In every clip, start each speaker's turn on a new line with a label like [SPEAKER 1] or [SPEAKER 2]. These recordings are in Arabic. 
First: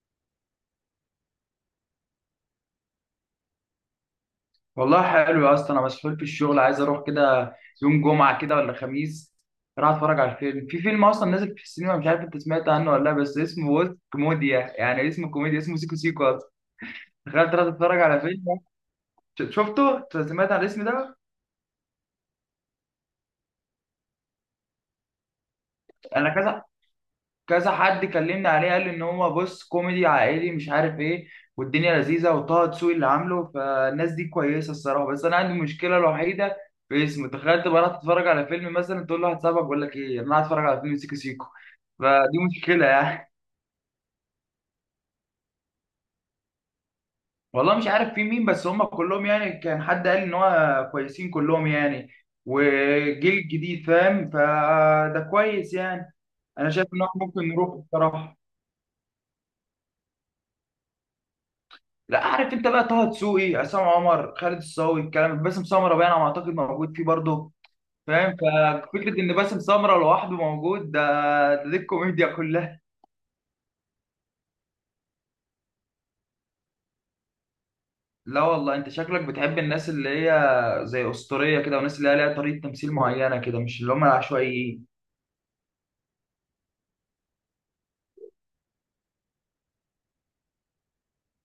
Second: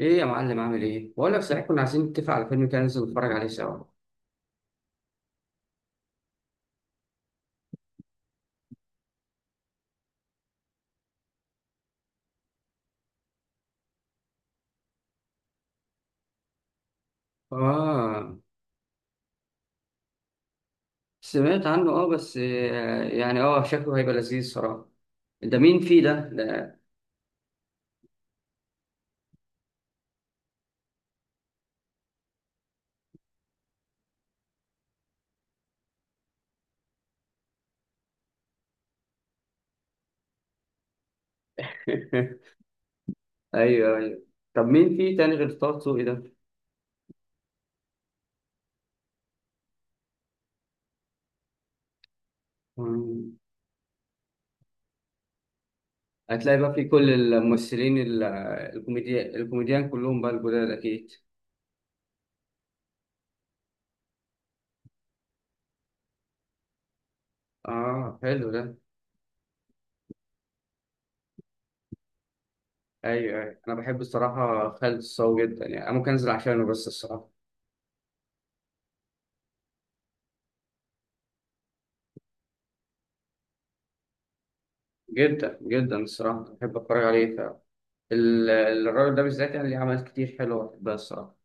[SPEAKER 1] ايه يا معلم، عامل ايه؟ بقول لك، صحيح كنا عايزين نتفق على فيلم كده، ننزل نتفرج عليه سوا.
[SPEAKER 2] والله حلو يا اسطى، انا مسحول في الشغل، عايز اروح كده يوم جمعه كده ولا خميس. اروح اتفرج على الفيلم. في فيلم اصلا نازل في السينما مش عارف انت سمعت عنه ولا لا، بس اسمه وسط كوميديا، يعني اسمه كوميديا، اسمه سيكو سيكو اصلا. تخيل تروح تتفرج على
[SPEAKER 1] اه،
[SPEAKER 2] فيلم شفته؟ سمعت عن الاسم ده؟
[SPEAKER 1] سمعت عنه. اه بس، يعني شكله هيبقى لذيذ الصراحة. ده مين فيه ده؟
[SPEAKER 2] انا كذا كذا حد كلمني عليه، قال لي ان هو بص كوميدي عائلي مش عارف ايه، والدنيا لذيذه، وطه دسوقي اللي عامله، فالناس دي كويسه الصراحه. بس انا عندي مشكله الوحيده في اسمه. تخيل تبقى رايح تتفرج على فيلم مثلا، تقول له واحد صاحبك بقول لك ايه، انا هتفرج على فيلم سيكو سيكو. فدي مشكله يعني.
[SPEAKER 1] ايوه، ايوه. طب مين فيه تاني غير طه دسوقي ده؟
[SPEAKER 2] والله مش عارف في مين، بس هم كلهم يعني كان حد قال ان هو كويسين كلهم يعني،
[SPEAKER 1] مم.
[SPEAKER 2] وجيل جديد فاهم، فده كويس يعني.
[SPEAKER 1] هتلاقي
[SPEAKER 2] انا
[SPEAKER 1] بقى
[SPEAKER 2] شايف
[SPEAKER 1] فيه
[SPEAKER 2] ان هو
[SPEAKER 1] كل
[SPEAKER 2] ممكن نروح
[SPEAKER 1] الممثلين
[SPEAKER 2] الصراحه.
[SPEAKER 1] الكوميديان كلهم بقى الجداد اكيد.
[SPEAKER 2] لا، عارف انت بقى طه دسوقي، عصام عمر، خالد الصاوي، الكلام، باسم سمره بقى انا اعتقد موجود فيه برضه.
[SPEAKER 1] اه،
[SPEAKER 2] فاهم؟
[SPEAKER 1] حلو ده.
[SPEAKER 2] ففكره ان باسم سمره لوحده موجود ده، دي الكوميديا كلها.
[SPEAKER 1] ايوه، ايوه، انا بحب الصراحة خالد الصاوي جدا، يعني انا ممكن انزل عشانه بس الصراحة.
[SPEAKER 2] لا والله انت شكلك بتحب الناس اللي هي زي اسطوريه كده، والناس اللي هي ليها طريقه تمثيل معينه كده، مش اللي هم العشوائيين.
[SPEAKER 1] جدا جدا الصراحة بحب اتفرج عليه. ال- الراجل ده بالذات، يعني ليه عمل كتير حلو بحبها الصراحة.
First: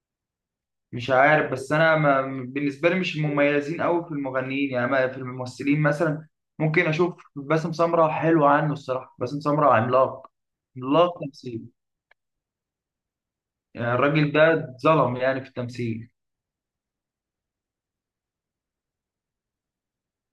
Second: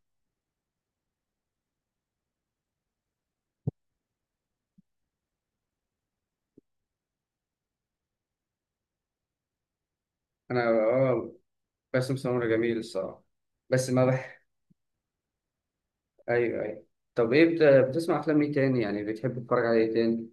[SPEAKER 2] مش عارف، بس انا ما بالنسبه لي مش المميزين قوي في المغنيين، يعني في الممثلين مثلا ممكن اشوف باسم سمره حلو عنه الصراحه. باسم سمره عملاق،
[SPEAKER 1] أنا،
[SPEAKER 2] عملاق تمثيل.
[SPEAKER 1] باسم سمرة جميل الصراحة. بس
[SPEAKER 2] يعني
[SPEAKER 1] ما
[SPEAKER 2] الراجل
[SPEAKER 1] بح
[SPEAKER 2] ده اتظلم يعني في التمثيل.
[SPEAKER 1] أيوه، أيوه. طب، بتسمع أفلام إيه تاني؟ يعني بتحب تتفرج على إيه تاني؟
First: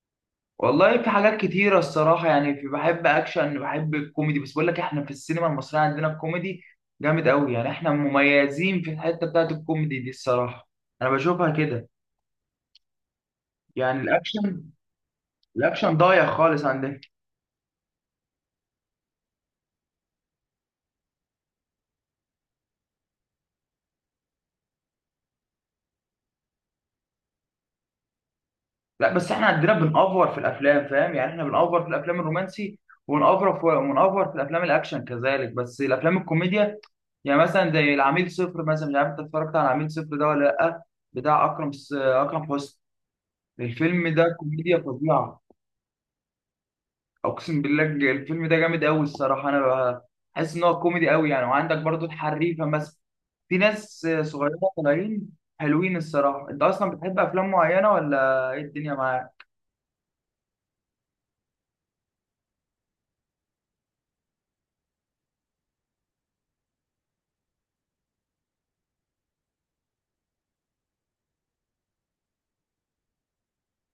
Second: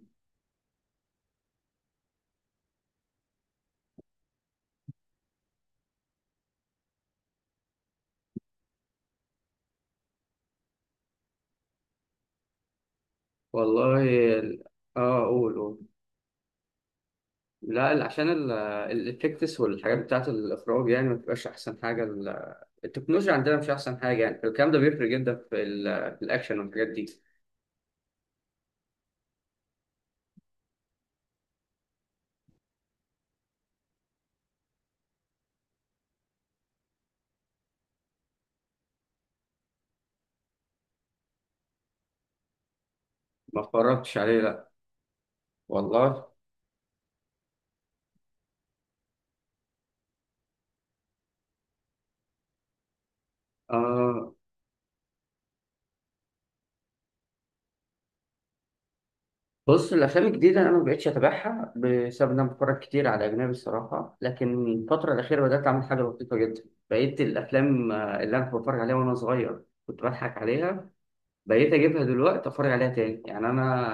[SPEAKER 2] والله في حاجات كتيرة الصراحة، يعني في بحب أكشن، بحب الكوميدي، بس بقول لك إحنا في السينما المصرية عندنا الكوميدي جامد أوي، يعني إحنا مميزين في الحتة بتاعت الكوميدي دي الصراحة. أنا بشوفها كده. يعني
[SPEAKER 1] والله، ال...
[SPEAKER 2] الأكشن،
[SPEAKER 1] آه قول، قول.
[SPEAKER 2] الأكشن ضايع خالص عندنا.
[SPEAKER 1] لا، عشان الإفكتس والحاجات بتاعة الإخراج، يعني ما بتبقاش أحسن حاجة. التكنولوجيا عندنا مش أحسن حاجة، يعني الكلام ده بيفرق جدا في الأكشن والحاجات دي.
[SPEAKER 2] لا بس احنا عندنا بنأفور في الافلام، فاهم؟ يعني احنا بنأفور في الافلام الرومانسي، ونأفور في الافلام الاكشن كذلك، بس الافلام الكوميديا يعني مثلا زي العميل صفر مثلا. مش عارف انت اتفرجت على العميل صفر ده ولا لا، بتاع اكرم حسني.
[SPEAKER 1] ما
[SPEAKER 2] الفيلم
[SPEAKER 1] اتفرجتش
[SPEAKER 2] ده
[SPEAKER 1] عليه، لا،
[SPEAKER 2] كوميديا فظيعه.
[SPEAKER 1] والله.
[SPEAKER 2] اقسم بالله، الفيلم ده جامد قوي الصراحه. حاسس ان هو كوميدي قوي يعني. وعندك برضو الحريفه مثلا. في ناس
[SPEAKER 1] آه.
[SPEAKER 2] صغيره طالعين حلوين الصراحه. انت اصلا بتحب افلام معينه ولا ايه الدنيا معاك؟
[SPEAKER 1] بص، الافلام الجديده انا ما بقتش اتابعها بسبب ان انا بتفرج كتير على اجنبي الصراحه. لكن الفتره الاخيره بدات اعمل حاجه لطيفه جدا. بقيت الافلام، اللي انا كنت بتفرج عليها وانا صغير كنت بضحك عليها، بقيت اجيبها دلوقتي اتفرج عليها تاني. يعني انا،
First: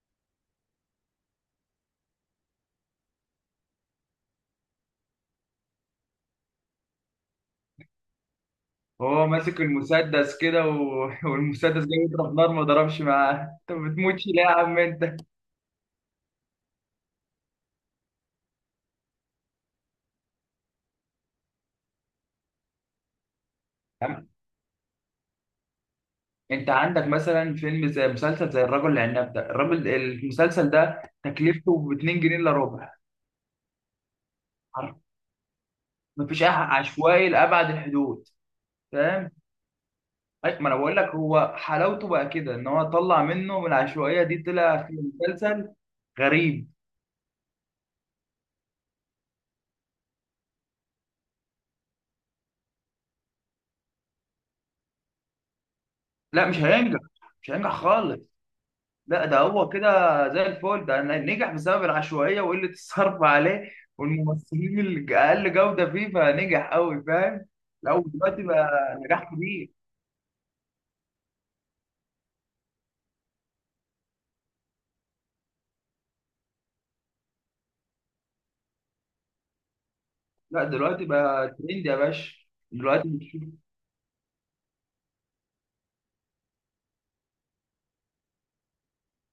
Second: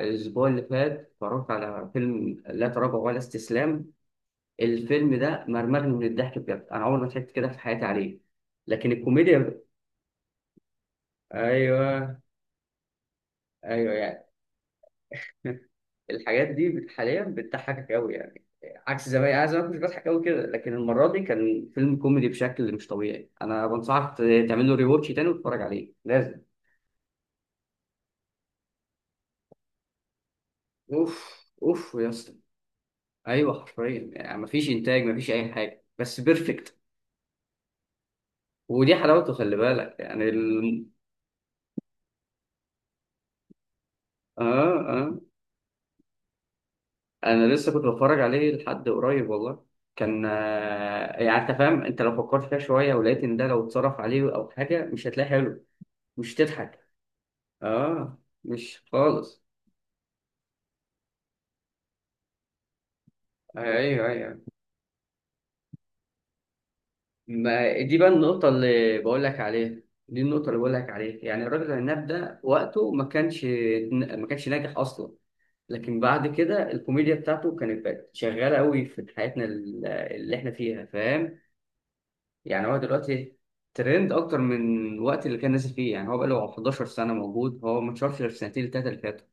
[SPEAKER 1] الاسبوع اللي فات اتفرجت على فيلم لا تراجع ولا استسلام. الفيلم ده مرمرني من الضحك، بجد انا عمري ما ضحكت كده في حياتي عليه. لكن
[SPEAKER 2] هو
[SPEAKER 1] الكوميديا...
[SPEAKER 2] ماسك المسدس كده و... والمسدس جاي
[SPEAKER 1] ايوه،
[SPEAKER 2] يضرب نار، ما ضربش معاه. انت ما
[SPEAKER 1] ايوه. يعني
[SPEAKER 2] بتموتش ليه يا عم انت؟
[SPEAKER 1] الحاجات دي حاليا بتضحكك قوي، يعني عكس زمان، انا زمان كنت بضحك قوي كده، لكن المره دي كان فيلم كوميدي بشكل مش طبيعي. انا بنصحك
[SPEAKER 2] عم-
[SPEAKER 1] تعمل له ريواتش تاني وتتفرج عليه لازم.
[SPEAKER 2] انت عندك مثلا فيلم زي مسلسل زي الرجل العناب ده، الراجل المسلسل ده
[SPEAKER 1] اوف،
[SPEAKER 2] تكلفته ب
[SPEAKER 1] اوف يا
[SPEAKER 2] 2
[SPEAKER 1] اسطى.
[SPEAKER 2] جنيه الا ربع.
[SPEAKER 1] ايوه، حرفيا يعني مفيش
[SPEAKER 2] عارف؟
[SPEAKER 1] انتاج، مفيش اي حاجه، بس
[SPEAKER 2] مفيش
[SPEAKER 1] بيرفكت.
[SPEAKER 2] عشوائي لابعد الحدود،
[SPEAKER 1] ودي
[SPEAKER 2] فاهم؟
[SPEAKER 1] حلاوته، خلي بالك يعني
[SPEAKER 2] ما انا بقول لك هو حلاوته بقى كده، ان هو طلع منه من العشوائيه دي، طلع
[SPEAKER 1] اه،
[SPEAKER 2] في
[SPEAKER 1] اه.
[SPEAKER 2] مسلسل غريب.
[SPEAKER 1] انا لسه كنت بتفرج عليه لحد قريب والله. كان، يعني انت فاهم، انت لو فكرت فيها شويه ولقيت ان ده لو اتصرف عليه او حاجه مش هتلاقيه حلو. مش
[SPEAKER 2] لا مش
[SPEAKER 1] تضحك.
[SPEAKER 2] هينجح، مش هينجح
[SPEAKER 1] اه،
[SPEAKER 2] خالص.
[SPEAKER 1] مش
[SPEAKER 2] لا ده
[SPEAKER 1] خالص.
[SPEAKER 2] هو كده زي الفل، ده نجح بسبب العشوائية وقلة الصرف عليه،
[SPEAKER 1] ايوه، ايوه.
[SPEAKER 2] والممثلين اللي أقل جودة فيه، فنجح أوي. فاهم؟
[SPEAKER 1] ما
[SPEAKER 2] لا،
[SPEAKER 1] دي بقى
[SPEAKER 2] ودلوقتي
[SPEAKER 1] النقطة
[SPEAKER 2] بقى
[SPEAKER 1] اللي بقول
[SPEAKER 2] نجاح
[SPEAKER 1] لك
[SPEAKER 2] كبير.
[SPEAKER 1] عليها. دي النقطة اللي بقول لك عليها، يعني الراجل العناب ده وقته ما كانش ناجح أصلا. لكن بعد كده الكوميديا بتاعته كانت بقت شغالة قوي في حياتنا اللي احنا
[SPEAKER 2] لا،
[SPEAKER 1] فيها،
[SPEAKER 2] دلوقتي
[SPEAKER 1] فاهم.
[SPEAKER 2] بقى ترند يا باشا.
[SPEAKER 1] يعني هو
[SPEAKER 2] دلوقتي
[SPEAKER 1] دلوقتي
[SPEAKER 2] مش،
[SPEAKER 1] ترند أكتر من الوقت اللي كان نازل فيه، يعني هو بقى له 11 سنة موجود، هو ما اتشهرش غير في السنتين التلاتة اللي فاتوا.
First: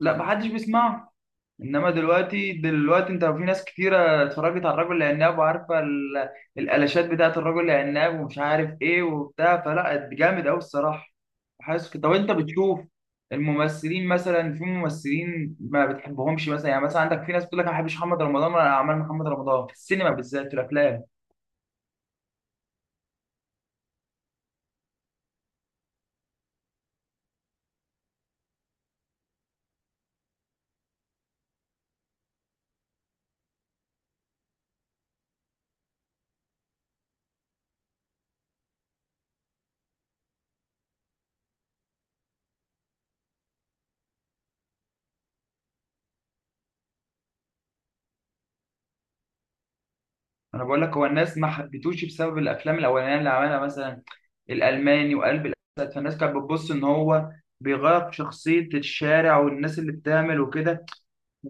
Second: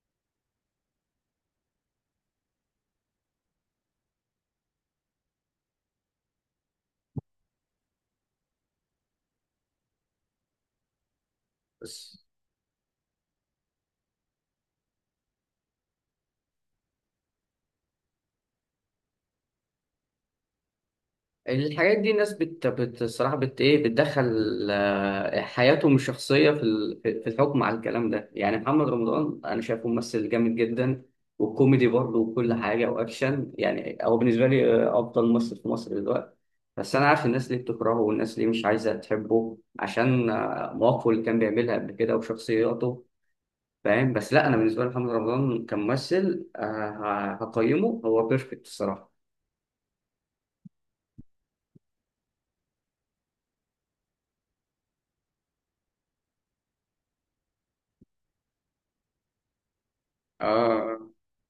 [SPEAKER 2] لا محدش بيسمعه. انما دلوقتي انت في ناس كتيره اتفرجت على الرجل العناب وعارفه الالاشات بتاعت الرجل العناب ومش عارف ايه وبتاع، فلا جامد قوي الصراحه. حاسس كده. طب
[SPEAKER 1] بس
[SPEAKER 2] انت بتشوف الممثلين مثلا؟ في ممثلين ما بتحبهمش مثلا؟ يعني مثلا عندك في ناس بتقول لك انا ما بحبش محمد رمضان ولا اعمال محمد رمضان في السينما، بالذات في الافلام.
[SPEAKER 1] الحاجات دي الناس الصراحة إيه، بتدخل حياتهم الشخصية في ال- في في الحكم على الكلام ده. يعني محمد رمضان، أنا شايفه ممثل جامد جدا، وكوميدي برضه، وكل حاجة وأكشن. يعني هو بالنسبة لي، أفضل ممثل في مصر دلوقتي. بس أنا عارف الناس ليه بتكرهه والناس ليه مش عايزة تحبه، عشان، مواقفه اللي كان بيعملها قبل كده وشخصياته، فاهم. بس لا، أنا بالنسبة لي محمد رمضان كممثل، هقيمه هو بيرفكت الصراحة.
[SPEAKER 2] انا بقول لك هو الناس ما حبيتوش بسبب الافلام الاولانيه اللي عملها، مثلا الالماني وقلب الاسد، فالناس كانت بتبص ان هو بيغير في شخصيه الشارع والناس اللي بتعمل وكده.
[SPEAKER 1] آه،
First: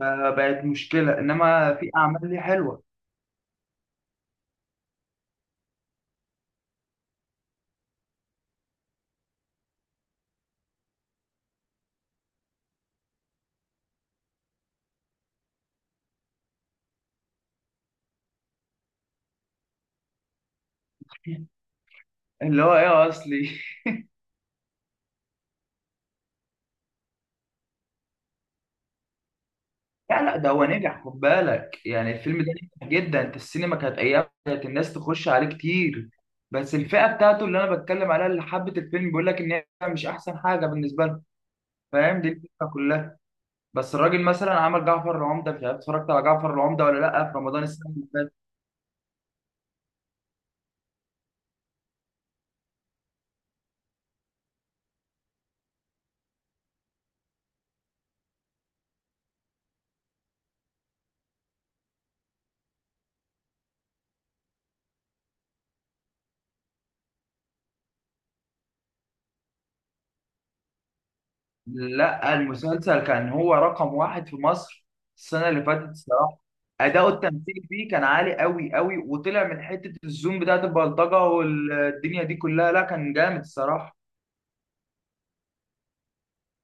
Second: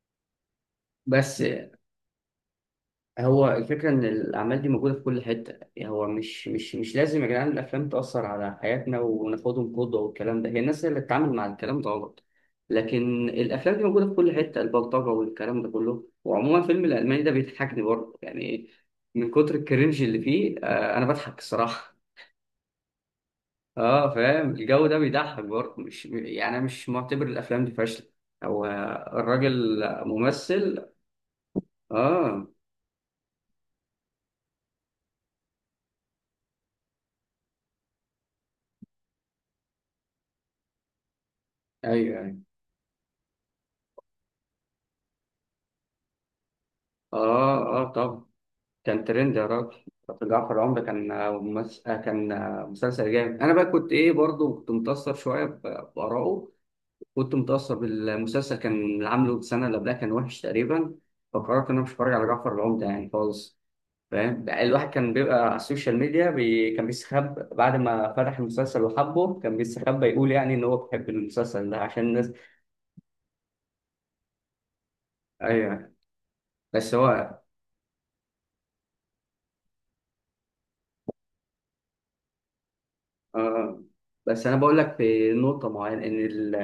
[SPEAKER 2] فبقت مشكلة،
[SPEAKER 1] بس،
[SPEAKER 2] إنما في أعمال ليه حلوة.
[SPEAKER 1] هو الفكرة إن الأعمال دي موجودة في كل حتة، يعني هو مش لازم يا جدعان الأفلام تأثر على حياتنا وناخدهم قدوة والكلام ده. هي الناس هي اللي بتتعامل مع الكلام ده غلط. لكن الأفلام دي موجودة في كل حتة، البلطجة والكلام ده كله. وعموما فيلم الألماني ده بيضحكني برضه، يعني من كتر الكرنج اللي فيه، أنا بضحك الصراحة.
[SPEAKER 2] اللي هو إيه أصلي.
[SPEAKER 1] فاهم، الجو ده بيضحك برضه، مش يعني أنا مش معتبر الأفلام دي فاشلة. هو الراجل
[SPEAKER 2] لا لا، ده هو
[SPEAKER 1] ممثل.
[SPEAKER 2] نجح خد بالك، يعني الفيلم
[SPEAKER 1] أه.
[SPEAKER 2] ده نجح جدا. أنت السينما كانت أيام كانت الناس تخش عليه كتير، بس الفئة بتاعته اللي أنا بتكلم عليها اللي حبت الفيلم، بيقول لك إن هي مش أحسن حاجة بالنسبة لهم.
[SPEAKER 1] أيوه،
[SPEAKER 2] فاهم؟ دي
[SPEAKER 1] أيوه.
[SPEAKER 2] الفكرة كلها. بس الراجل مثلا عمل جعفر العمدة، مش عارف اتفرجت على جعفر العمدة ولا لأ في رمضان
[SPEAKER 1] أه، أه،
[SPEAKER 2] السنة اللي
[SPEAKER 1] طبعا.
[SPEAKER 2] فاتت.
[SPEAKER 1] كان ترند يا راجل. كابتن جعفر العمدة، كان آه، ممس... آه، كان آه، مسلسل جامد. أنا بقى كنت إيه برضه كنت متأثر شوية بآرائه، كنت متأثر بالمسلسل. كان اللي عامله السنة اللي قبلها كان وحش تقريبا، فقررت إن أنا مش هتفرج على جعفر العمدة يعني خالص. فاهم بقى، الواحد كان بيبقى على السوشيال ميديا، كان بيستخبى، بعد ما فتح المسلسل وحبه كان بيستخبى يقول يعني إن هو بيحب المسلسل ده عشان الناس.
[SPEAKER 2] لا المسلسل كان هو رقم واحد في مصر السنة اللي فاتت
[SPEAKER 1] أيوه.
[SPEAKER 2] الصراحة.
[SPEAKER 1] بس
[SPEAKER 2] أداؤه
[SPEAKER 1] هو
[SPEAKER 2] التمثيلي فيه كان عالي قوي قوي، وطلع من حتة الزوم بتاعت البلطجة والدنيا دي كلها، لا كان جامد
[SPEAKER 1] آه
[SPEAKER 2] الصراحة.
[SPEAKER 1] بس انا بقول لك في نقطه معينه ان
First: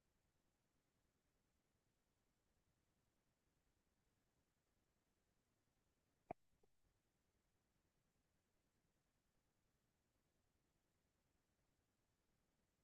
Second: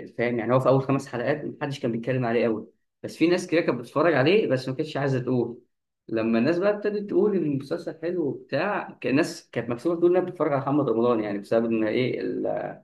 [SPEAKER 1] الفهم. يعني هو في اول خمس حلقات محدش كان بيتكلم عليه قوي، بس في ناس كده كانت بتتفرج عليه بس ما كانتش عايزه تقول. لما الناس بقى ابتدت تقول ان المسلسل حلو وبتاع، كان الناس كانت مكسوفه تقول انها بتتفرج على محمد رمضان، يعني بسبب ان ايه،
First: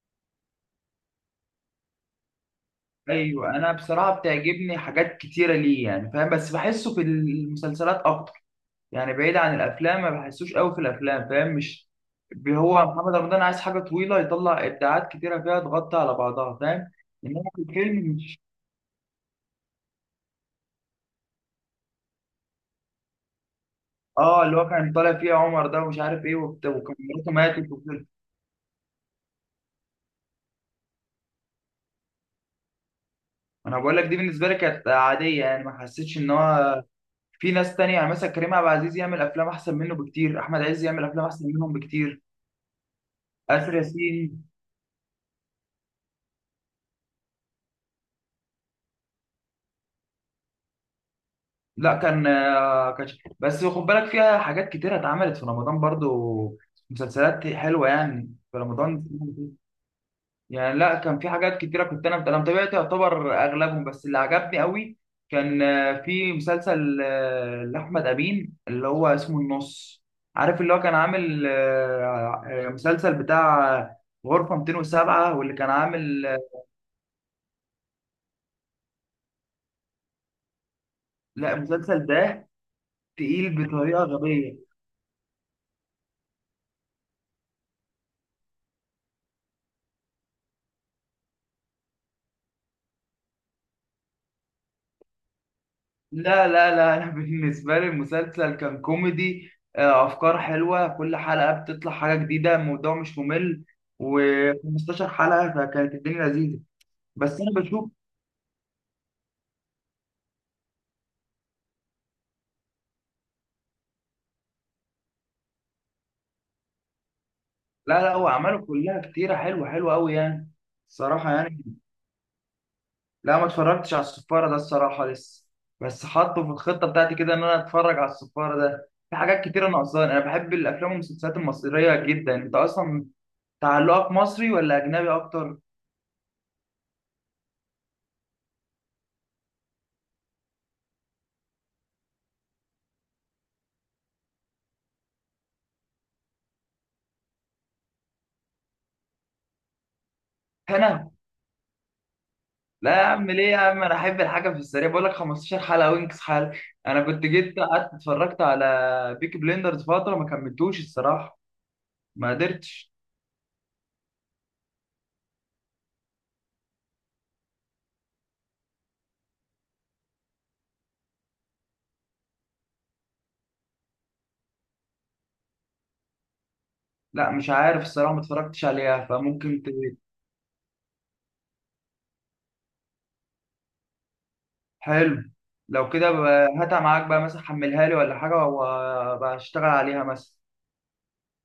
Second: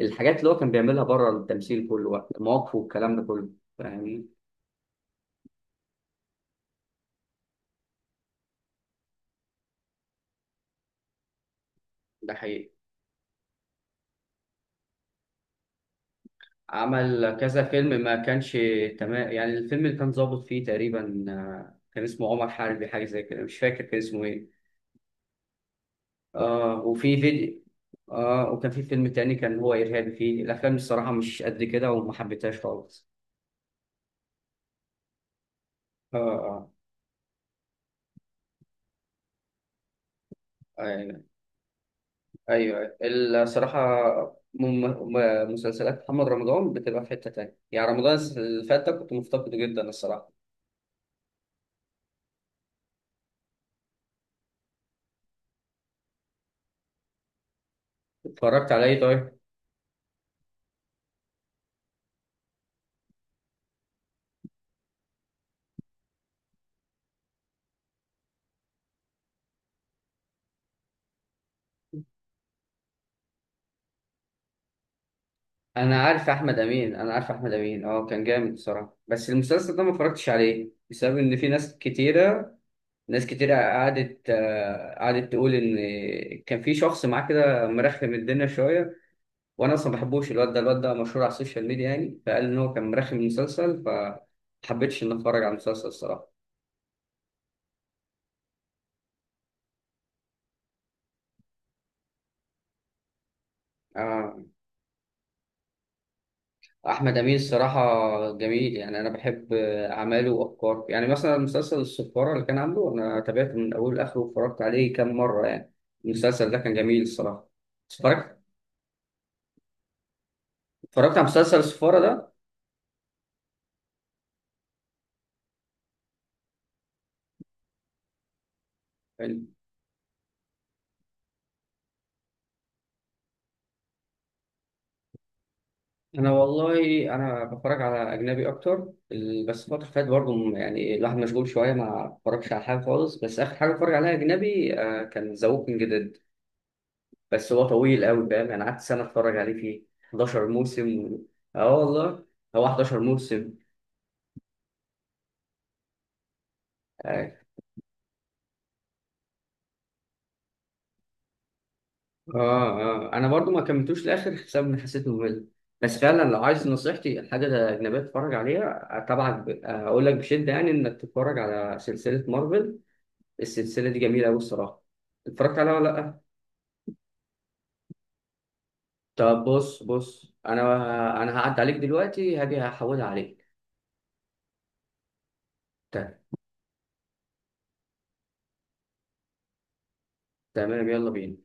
[SPEAKER 1] الحاجات اللي هو كان بيعملها بره التمثيل كله، بقى مواقفه والكلام ده كله.
[SPEAKER 2] أيوة، أنا بصراحة
[SPEAKER 1] فاهمني.
[SPEAKER 2] بتعجبني حاجات كتيرة ليه يعني، فاهم؟ بس بحسه في المسلسلات أكتر، يعني بعيد عن الأفلام ما بحسوش قوي في الأفلام، فاهم؟ مش
[SPEAKER 1] ده حقيقي.
[SPEAKER 2] هو محمد رمضان عايز حاجة طويلة يطلع إبداعات كتيرة فيها تغطي على بعضها، فاهم؟
[SPEAKER 1] عمل
[SPEAKER 2] إنما في
[SPEAKER 1] كذا فيلم ما
[SPEAKER 2] الفيلم.
[SPEAKER 1] كانش تمام، يعني الفيلم اللي كان ظابط فيه تقريبا، كان اسمه عمر حربي، حاجه زي كده، مش فاكر كان اسمه
[SPEAKER 2] اه اللي
[SPEAKER 1] ايه.
[SPEAKER 2] هو كان طالع فيه عمر ده، ومش عارف ايه
[SPEAKER 1] اه
[SPEAKER 2] وكان
[SPEAKER 1] وفي
[SPEAKER 2] مراته
[SPEAKER 1] فيديو.
[SPEAKER 2] ماتت وكده.
[SPEAKER 1] اه وكان في فيلم تاني كان هو إرهابي فيه. الأفلام الصراحة مش قد كده وما حبيتهاش خالص.
[SPEAKER 2] انا بقول لك دي بالنسبه لي كانت عاديه، يعني ما حسيتش
[SPEAKER 1] اه،
[SPEAKER 2] ان
[SPEAKER 1] اه.
[SPEAKER 2] هو. في ناس تانية يعني مثلا كريم عبد العزيز يعمل افلام احسن منه بكتير، احمد عز يعمل
[SPEAKER 1] ايوه،
[SPEAKER 2] افلام احسن منهم بكتير،
[SPEAKER 1] ايوه، أيوة.
[SPEAKER 2] اسر
[SPEAKER 1] الصراحة.
[SPEAKER 2] ياسين.
[SPEAKER 1] مم- مسلسلات محمد رمضان بتبقى في حتة تانية، يعني رمضان اللي فات ده كنت مفتقده جدا الصراحة.
[SPEAKER 2] لا كان كان. بس خد بالك فيها حاجات كتيره اتعملت في رمضان برضو، مسلسلات حلوه يعني في
[SPEAKER 1] اتفرجت على ايه
[SPEAKER 2] رمضان.
[SPEAKER 1] طيب؟
[SPEAKER 2] يعني لا، كان في حاجات كتيرة كنت أنا متابعت يعتبر أغلبهم، بس اللي عجبني قوي كان في مسلسل لأحمد أمين اللي هو اسمه النص. عارف اللي هو كان عامل مسلسل بتاع غرفة 207، واللي كان
[SPEAKER 1] أنا
[SPEAKER 2] عامل
[SPEAKER 1] عارف أحمد أمين، أنا عارف أحمد أمين، كان جامد الصراحة، بس المسلسل ده ما اتفرجتش عليه بسبب إن في
[SPEAKER 2] لا
[SPEAKER 1] ناس
[SPEAKER 2] المسلسل ده
[SPEAKER 1] كتيرة، ناس كتير
[SPEAKER 2] تقيل بطريقة
[SPEAKER 1] قعدت
[SPEAKER 2] غبية.
[SPEAKER 1] آه، قعدت تقول ان كان في شخص معاه كده مرخم الدنيا شويه. وانا اصلا ما بحبوش الواد ده، الواد ده مشهور على السوشيال ميديا، يعني فقال ان هو كان مرخم المسلسل فما حبيتش ان اتفرج على المسلسل الصراحه.
[SPEAKER 2] لا لا لا أنا بالنسبة لي المسلسل كان كوميدي، أفكار حلوة، كل حلقة بتطلع حاجة جديدة، الموضوع مش ممل،
[SPEAKER 1] آه،
[SPEAKER 2] و15 حلقة، فكانت الدنيا لذيذة.
[SPEAKER 1] احمد امين
[SPEAKER 2] بس انا
[SPEAKER 1] الصراحه
[SPEAKER 2] بشوف،
[SPEAKER 1] جميل، يعني انا بحب، اعماله وافكاره. يعني مثلا مسلسل الصفاره اللي كان عامله، انا تابعته من اوله لاخره واتفرجت عليه كام مره. يعني المسلسل ده كان جميل الصراحه.
[SPEAKER 2] لا لا هو
[SPEAKER 1] اتفرجت
[SPEAKER 2] اعماله كلها كتيره، حلوه حلوه قوي يعني.
[SPEAKER 1] اتفرجت على
[SPEAKER 2] الصراحه
[SPEAKER 1] مسلسل
[SPEAKER 2] يعني
[SPEAKER 1] الصفاره
[SPEAKER 2] لا، ما اتفرجتش على السفاره ده الصراحه لسه، بس حاطه في الخطه بتاعتي كده ان انا اتفرج على السفاره ده. في
[SPEAKER 1] ده.
[SPEAKER 2] حاجات كتيره ناقصاني. انا بحب الافلام والمسلسلات المصريه جدا. انت اصلا تعلقك مصري ولا اجنبي اكتر؟
[SPEAKER 1] انا والله انا بتفرج على اجنبي اكتر. بس الفتره اللي فاتت برضه يعني الواحد مشغول شويه ما بتفرجش على حاجه خالص، بس اخر حاجه اتفرج عليها اجنبي، كان ذا ووكينج ديد. بس هو طويل قوي فاهم، انا قعدت سنه اتفرج عليه فيه 11
[SPEAKER 2] هنا.
[SPEAKER 1] موسم. اه، والله هو
[SPEAKER 2] لا
[SPEAKER 1] 11
[SPEAKER 2] يا عم، ليه
[SPEAKER 1] موسم.
[SPEAKER 2] يا عم، انا احب الحاجه في السريع، بقول لك 15 حلقه وينكس حلقه. انا كنت
[SPEAKER 1] اه،
[SPEAKER 2] جيت قعدت اتفرجت على بيكي بليندرز فتره ما كملتوش الصراحه، ما
[SPEAKER 1] اه،
[SPEAKER 2] قدرتش.
[SPEAKER 1] آه. انا برضه ما كملتوش لاخر بسبب ان حسيت ممل. بس فعلا، لو عايز نصيحتي حاجه اجنبيه تتفرج عليها، آه، طبعا ب- آه، هقول لك بشده يعني انك تتفرج على سلسله مارفل. السلسلة دي جميلة أوي الصراحة. اتفرجت عليها ولا لأ؟
[SPEAKER 2] لا مش عارف الصراحة ما اتفرجتش عليها،
[SPEAKER 1] طب
[SPEAKER 2] فممكن ت...
[SPEAKER 1] بص، بص. أنا هعدي عليك دلوقتي، هاجي هحولها عليك.
[SPEAKER 2] حلو. لو كده
[SPEAKER 1] ت-
[SPEAKER 2] هاتها معاك بقى مثلا، حملها لي ولا حاجة وبشتغل عليها مثلا.
[SPEAKER 1] تمام، يلا بينا.